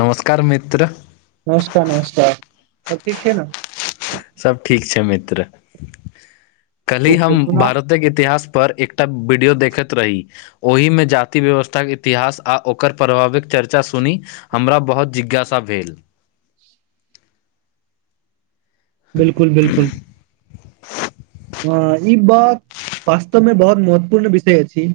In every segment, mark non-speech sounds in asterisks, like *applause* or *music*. नमस्कार मित्र नमस्कार नमस्कार सब ठीक छै नऽ सब ठीक छै मित्र काल्हि हम बिलकुल सुनाउ भारत इतिहास पर एकटा वीडियो देखैत रही ओहिमे जाति व्यवस्थाक इतिहास आ ओकर प्रभावक चर्चा सुनी हमरा बहुत जिज्ञासा भेल बिल्कुल बिल्कुल *unintelligible* ह ई बात वास्तवमे बहुत महत्वपूर्ण विषय अछी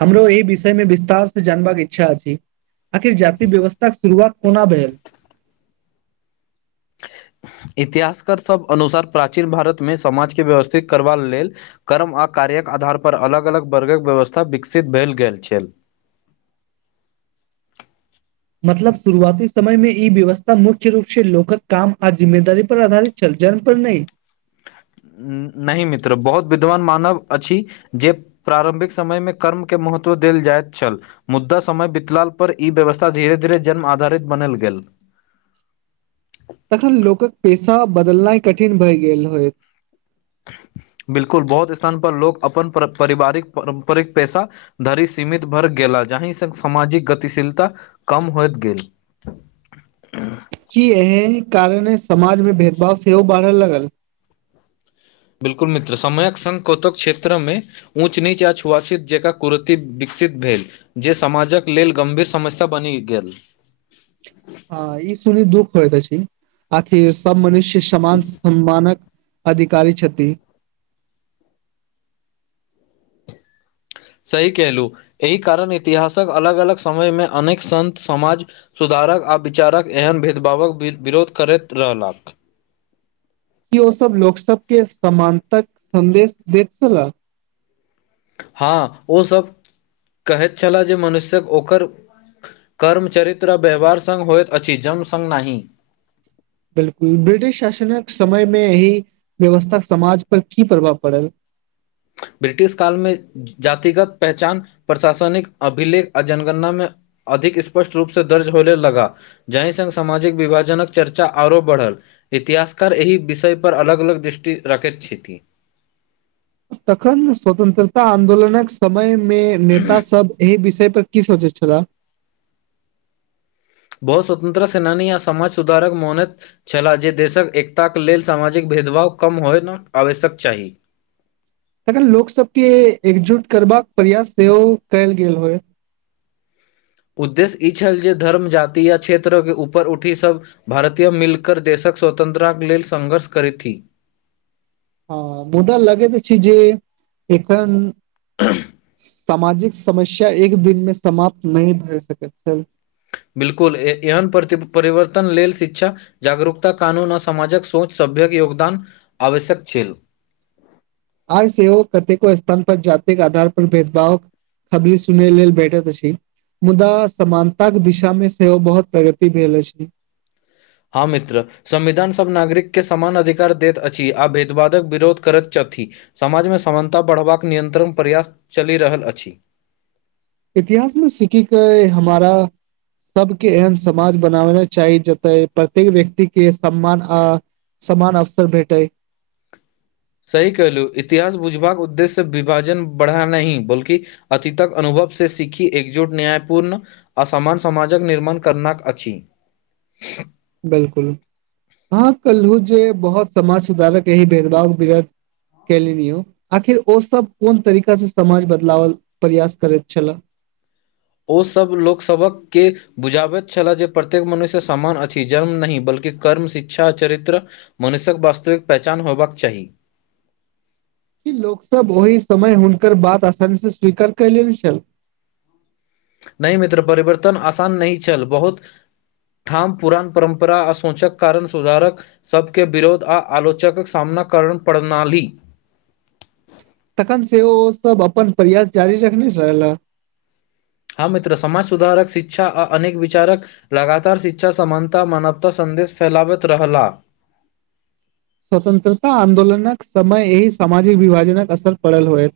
हमरो एहि विषय मे विस्तार सऽ जानबाक इच्छा अछि आखिर जाति व्यवस्थाक के शुरुआत कोना भेल इतिहासकार सभ अनुसार प्राचीन भारतमे समाजके व्यवस्थित करबा लेल कर्म आ कार्य्यक आधार पर अलग अलग वर्गक व्यवस्था विकसित भेल गेल छेल मतलब शुरुआती समय मे ई व्यवस्था मुख्य रूप से लोकक काम आ जिम्मेदार पर आधारित छल जन्म पर नहि नहि मित्र बहुत विद्वान मानव अछि जे प्रारम्भिक समयमे कर्मके महत्व देल जाइत छल मुद्दा समय बितलाल पर ई व्यवस्था धीरे धीरे जन्म आधारित बनल गेल तखन लोकक पेशा बदलनाइ कठिन भय गेल होय बिल्कूल बहुत स्थान पर लोको अपन परारिवारिक पारम्परिक पैसा धरि सीमित भर गेला जाहिसँ सामाजिक गतिशीलता कम होइतत गेलऽ कि एहि कारण ह समाज मे भेदभाव सेहो बढ़य लगल बिल्कुल मित्र समयक सँ कतहु क्षेत्रमे ऊँच नीच आ छुआछित जकरा कुरति विकसित भेलऽ जे समाजक लेलऽ गम्भीर समस्या बनि गेल आई सुनी दुख होइत छै आखिर सभ मनुष्य समान सम्मान कऽ अधिकारी छथिन सही केलहु एहि कारण इतिहासक अलग अलग समयमे अनेक सत समाज सुधारक आ विचारक एहन भेदभाव कऽ विरोध करैत रहलाह कि ओ सभ लोक सभ के समानतक सन्देश देत छह ह ओसभ कहैत छलाह जे मनुष्यक ओकर कर्मचरित्र व्यवहारसघ होयत आ जम संघ नहि बिल्कूल ब्रिटिश शासनक समय मे एहि व्यवस्था समाज पर की प्रभाव पड़ल ब्रिटिश कालमे जातिगत पहचान प्रशासनि कऽ अभिलेख आ जनगणनामे अधिक स्पष्ट रूप से दर्ज होने लगा। जाहि संघ सामाजिक विभाजनक चर्चा आरो बढ़ल इतिहासकार एहि विषय परर अलग अलग दृष्टि रखैत छथिन तखन स्वतंत्रता आन्दोलनक समय मे नेता सभ एहि विषय पर कि सोचै छै तऽ बहुत स्वतन्त्र सेनानी ये समाज सुधारक मोहनत छलाह जे देशक एकताक लेलऽ सामाजिक भेदभाव कम होयना आवश्यक चाही तखन लोक सभ के एकजुट करबाका प्रयास सेहो कयल गेल होय उद्देश्य ई छल जे धर्म जाति या क्षेत्रके ऊपर उठी सभ भारतीय मिलकर देशक स्वतन्त्रताक लेलऽ संघर्ष करैतथि हँ मुदा लगैत छै जे एखन। हू सामाजिक समस्या एक दिन मे समाप्त नहि भए सकैतसँ बिल्कूल एहन परिवर्तन लेलऽ शिक्षा जागरूकता कानून आ समामाजक सोच सभ्यक योगदान आवश्यक छै। आय सेहो कतेको स्थान पर जातके आधार पर भेदभाव खबरी सुनै लेलऽ भेठत छी मुदा समानताक के दिशा मे सेहो बहुत प्रगति भेल अछि ह मित्र संविधान सभ नागरिक के समान अधिकार दैत अछि आ भेदभादक विरोध करैत छथिन समाजमे समानता बढ़बा कऽ नियन्त्रण प्रयास चलि रहल अछि इतिहास मे सिख कऽ हमारा सभके एहन समाज बनाबना चाही जतय प्रत्येक व्यक्ति के सम्मान आ। समान अफसर भेटै। सही कहलू इतिहास बुझबाकऽ उद्देश्य विभाजन बढ़ा नहि बल्कि अतिक अनुभवसँ सीखी एकजुट न्यायपूर्ण असमान समाजकऽ निर्माण करना अछि बिल्कूल अह कहलहु जे बहुत समाज सुधारक यी भेदभाव वरत कलनि यौ आखिर ओ सभ कोन तरीका से समाज बदलावल प्रयास करैत छले ओसभ लोकसभके बुझाबैत छलह जे प्रत्येक मनुष्य समान अछि जन्म नहि बल्कि कर्म शिक्षा चरित्र मनुष्यक वास्तविक पहचान होबाक चाही कि लोक सब ओहि समय हुनकर बात आसानी से स्वीकार कले छल नहि मित्र परिवर्तन आसान नहि छल बहुत ठाम पुरान परम्परा असोचक कारण सुधारक सभके विरोध आ आलोचकक सामना कर प्रड़णाली तखन से ओ सब अपन प्रयास जारी रखने छल हँ मित्र समाज सुधारक शिक्षा आ अनेक विचारक लगातार शिक्षा समानता मानवता सन्देश फैलाबैत रहलाह स्वतंत्रता आन्दोलनक समय एहिी सामाजिक विभाजनक असर पड़ल होयत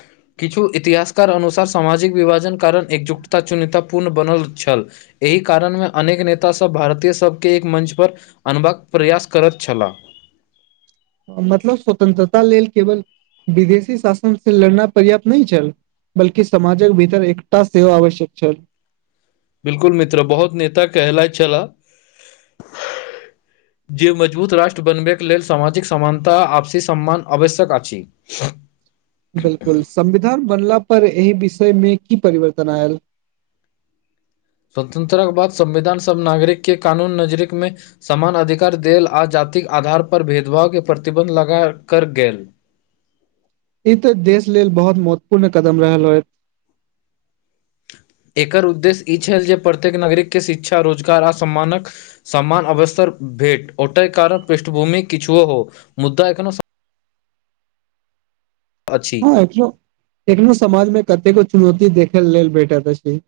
*inaudible* किछु इतिहासकार अनुसार सामाजिक विभाजन कारण एकजुटता चुन्यता पूर्ण बनल छल एहि कारण मे अनेक नेता सब भारतीय सबके एक मंच पर अनबाक प्रयास करेत छला मतलब स्वतंत्रता लेल केवल विदेशी शासन से लड़ना पर्याप्त नहि छल बल्कि समाजक भीतर एकटा सेहो आवश्यक छल बिल्कुल मित्र बहुत नेता कहला छलला जे मजबूत राष्ट्र बनबैके लेल सामाजिक समानता आ आपसी सम्मान आवश्यक अछि बिल्कुल संविधान बनला पर एहि विषय मे की परिवर्तन आयल स्वतंत्रता बाद संविधान सभ नागरिक के कानून नजरीक मे समान अधिकार देल आ जातिक आधार पर भेदभाव के प्रतिबन्ध लगा कर गेल ई तऽ देश लेल बहुत महत्वपूर्ण कदम रहल होय एकर उद्देश्य ई छल जे प्रत्येक नागरिकके शिक्षा रोजगार आ सम्मानक समान अवस्तर भेट ओतय कारण पृष्ठभूमि किछु हो मुद्दा एखनो समान अछि। हँ एखनो एखनो समाज मे कतेको चुनौती देखै लेल भेटल अछि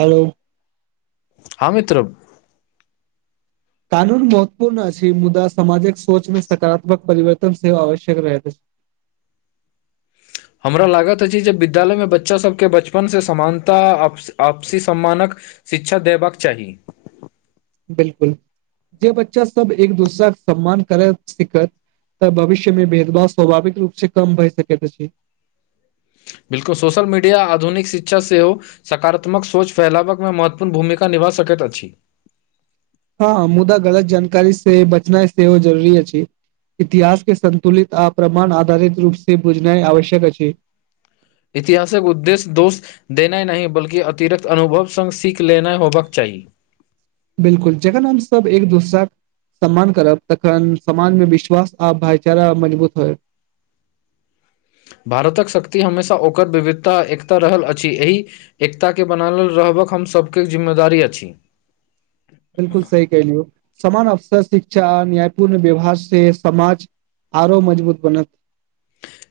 हेलो हँ मित्र कानून महत्वपूर्ण अछि मुदा सामाजिक सोच में सकारात्मक परिवर्तन सेहो आवश्यक रहैत अछि हमरा लागैत अछि जे विद्यालयमे बच्चा सबके बचपनसँ समानता आपसी सम्मानक शिक्षा देबाक चाही बिल्कुल जे बच्चा सब एक दोसरा कऽ सम्मान करैत सिखत तऽ भविष्य मे भेदभाव स्वभाविक रूप से कम भए सकैत अछि बिल्कुल सोशल मीडिया आधुनिक शिक्षा सेहो सकारात्मक सोच फैलाबक मे महत्वपूर्ण भूमिका निभा सकैत अछि हँ हँ मुदा गलत जानकारी से बचनाइ सेहो जरूरी अछि इतिहास के संतुलित आ प्रमाण आधारित रूप से बुझनाइ आवश्यक अछि इतिहासक उद्देश्य दोष देना नहि बल्ि अतिरिक्त अनुभव संग सीख लेना होबाक चाही बिल्कुल जखन हम सब एक दूसरा सम्मान करब तखन समाज में विश्वास आ भाईचारा मजबूत होय भारतक शक्ति हमेशा ओकर विविधता एकता रहल अछि एहि एकताके बनलल रहबक हम सभके जिम्मेदारी अछि बिल्कुल सही कहि लियौ समान अवसर शिक्षा न्यायपूर्ण व्यवहार से समाज आरो मजबूत बनत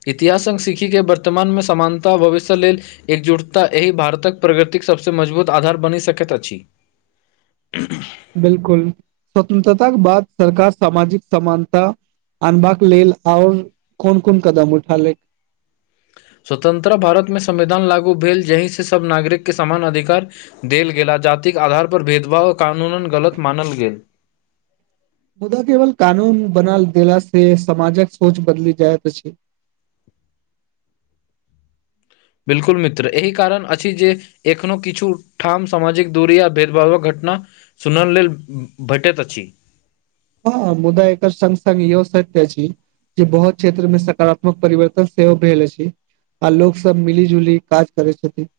इतिहास संग सिकखिके वर्तमानमे समानता भविष्य लेल एकजुटता एहि भारतक प्रगतिक सभ सँ मजबूत आधार बनि सकैत अछि। ह। बिलकुल स्वतंत्रता के बाद सरकार सामाजिक समानता अनबाक लेल आओर कोन कोन कदम उठ ले स्वतंत्र भारत मे संविधान लागू भेल जहि से सभ नागरिकके समान अधिकार देल गेल आ जातिक आधार पर भेदभाव आ कानून गलत मानल गेल मुदा केवल कानून बना देला से समाजक सोच बदली जाय छै। बिलकुल मित्र एहि कारण अछि जे एखनो किछु ठाम सामाजिक दूरी आ भेदभावक घटना सुनल लेल भेटैत अछि। हँ मुदा एकर सत्संग योसै त छी जे बहुत क्षेत्र मे सकारात्मक परिवर्तन सेहो भेल छै। आ लोकोग सभ मिली जुली काज करै छथिन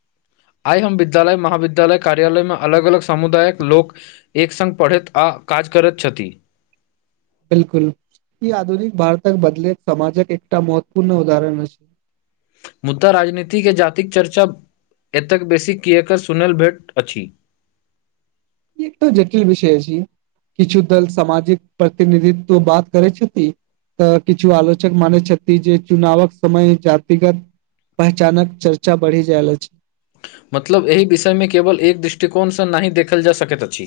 आइ हम विद्यालय महाविद्यालय कार्यालय में अलग अलग समुदायक लोक एक संगे पढ़ैत आ काज करैत छथि बिलकुल ई आधुनिक भारतक बदल समाजक एकटा महत्वपूर्ण उदाहरण छै। मुदा राजनीतिके जातिक चर्चा एतेक बेसी किएक सुनल भेट अछि। ई एकटा जटिल विषय छी। किछु दल सामाजिक प्रतिनिधित्व बात करै छथि। तऽ किछु आलोचक मने छथि। जे चुनावक समय जतिगत पहचानक चर्चा बढ़ि जाल छै। मतलब एहि विषयमे केवल एक दृष्टिकोणसँ नहि देखल जा सकैत अछि।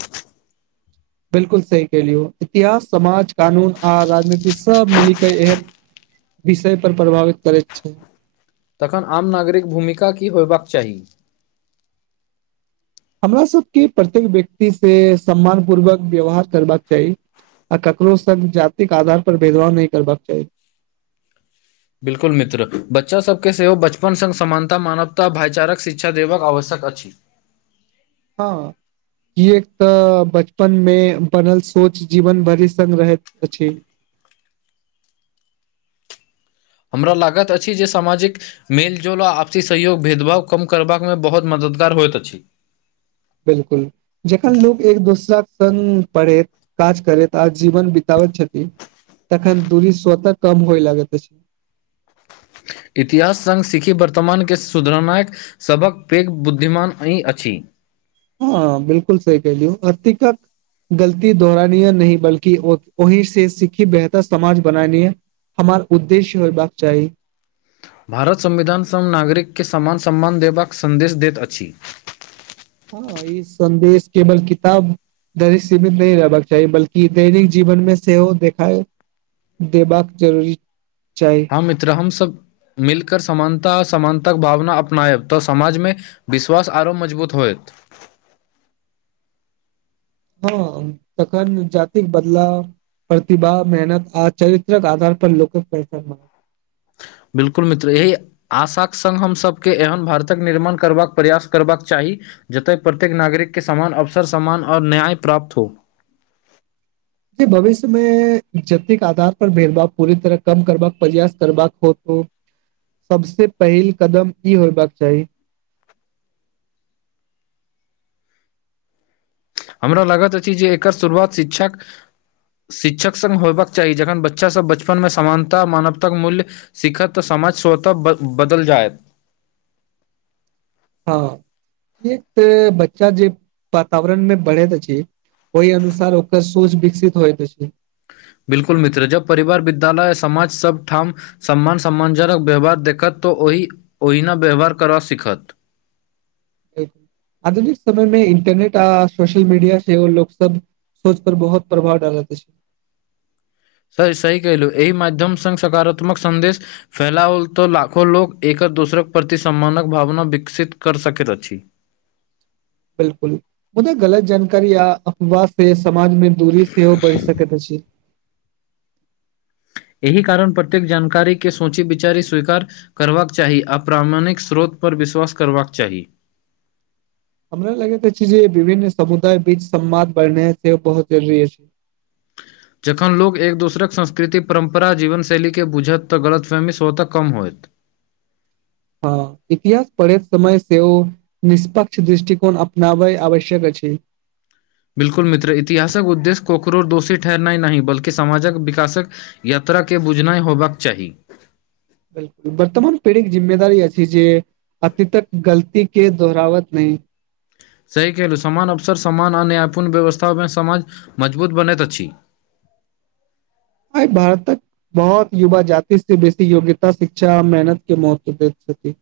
बिलकुल सही कलियौ इतिहास समाज कानून आ राजनीति सभ मिली के एक विषय पर प्रभावित करैत छै। तखन आम नागरिक भूमिका की होयबाक चाही हमरा सभ के प्रत्येक व्यक्ति से सम्मान पूर्वक व्यवहार करबाक चाही आ ककरो सभ जात के आधार पर भेदभाव नहि करबाक चाही बिल्कुल मित्र बच्चासभकेँ सेहो बचपन सङ्ग समानता मानवता भाइचारक शिक्षा देबाक आवश्यक अछि। हँ ई एक त बचपन में बनल सोच जीवन भरि सऽ रहैत छै। हमरा लागत अछि। जे सामाजिक मेलजोल आ आपसी सहयोग भेदभाव कम करमे बहुत मददगार होइत अछि। बिलकुल जखन लोको एक दोसरााक सङ्ग पढ़ैत काज करैत आ जीवन बितबैत छथिन। तन दूरी श्रोताः कम होइ लागत छै। इतिहास संग सिखी वर्तमानके सुधरनाक सभक पैघ बुद्धिमान ई अछि। हॉं बिलकुल सही कहि दिय अर्तिक गलती दोहरानीय नहि बल्कि ओहि से सिखी बेहतर समाज बनानीय हमर उद्देश्य हेयबाक चाही भारत संविधानसँ नागरिककेँ समान सम्मान देबाक सन्देश दैत अछि। ई संदेश केवल किताब सीमित नहि रहबाक चाही बल्कि दैनिक जीवन में सेहो देखाए देबाक जरूरी चाही मित्र हम सभ मिलकर समानता अ समानता के भावना अपनायब तऽ समाज में विश्वास आरो मजबूत होयत हॉं तखन जातिक बदलाव प्रतिभा मेहनत आ चरित्रक आधार पर लोक पैसर मऽ बिल्कुल मित्र यहि आशाक संग हमसभके एहन भारतक निर्माण करबाक प्रयास करबाक चाही जतय प्रत्येक नागरिक के समान अवसर समान आ न्याय प्राप्त हो भविष्यमे जतिक आधार पर भेदभाव पूरी तरह कम करबाक प्रयास करबाक होत सबसे पहिल कदम ई होयबाक चाही हमरा लागैत अछि जे एकर शुरुआत शिक्षक शिक्षक संग होयबाक चाही जखन बच्चासभ बचपनमे समानता मानवताक मूल्य सिखत तऽ समाज स्वतः बदल जायत हॉं एक तऽ बच्चा जे वातावरण मे बढ़ैत अछि ओहि अनुसार ओकर सोच विकसित होइत अछि बिल्कुल मित्र जब परिवार विद्यालय समाज सब ठाम सम्मान सम्मञ्जनक व्यवहार देखत तऽ ओहि ओहिना व्यवहार करब सीखत आधुनिक समय मे इन्टरनेट आ सोशल मीडिया सेहो लोक सब सोच पर बहुत प्रभाव डालेत अछि स सही कलु एहि मध्यम सऽ सकारात्मक सन्देश फैलाओल तऽ लाखो लोको एक दूसरक प्रति सम्मानक भावना विकसित कर सकैत अछि बिल्कुल मुदा गलत जानकारी या अफवाह से समाजमे दूरी सेहो बढ़ि सकैत अछि एहि कारण प्रत्येक जानकारी के सोची विचारी स्वीकार करबाक चाही अप्रामणिक स्रोत पर विश्वास करबाक चाही हमरा लगैत अछि जे विभिन्न समुदाय बीच समवाद बढ़ने छै बहुत जरुरी अछि जखन लोक एक दोसरक संस्कृति परम्परा जीवनशैलीके बुझत तऽ गलतफहमीस ओतऽ कम होयत हँ इतिहास पढ़ैत समय सेहो निष्पक्ष दृष्टिकोण अपनाबै आवश्यक अछि बिल्कुल मित्र इतिहासक उद्देश्य ककरो दोषी ठहनाइ नही बल्कि समाजक विकासक यात्रा के बुझनाय होबक चाही बिल्कुल वर्तमान पीढ़ी के जिम्मेदारी अछि जे अतितक गलती के दोहरावत नैय सही केलौ समान अवसर समान आ न्यायपूर्ण व्यवस्था मे समाज मजबूत बनैत अछि आइ भारत तक बहुत युवा जाति से बेसी योग्यता शिक्षा मेहनत के महत्व देत छथि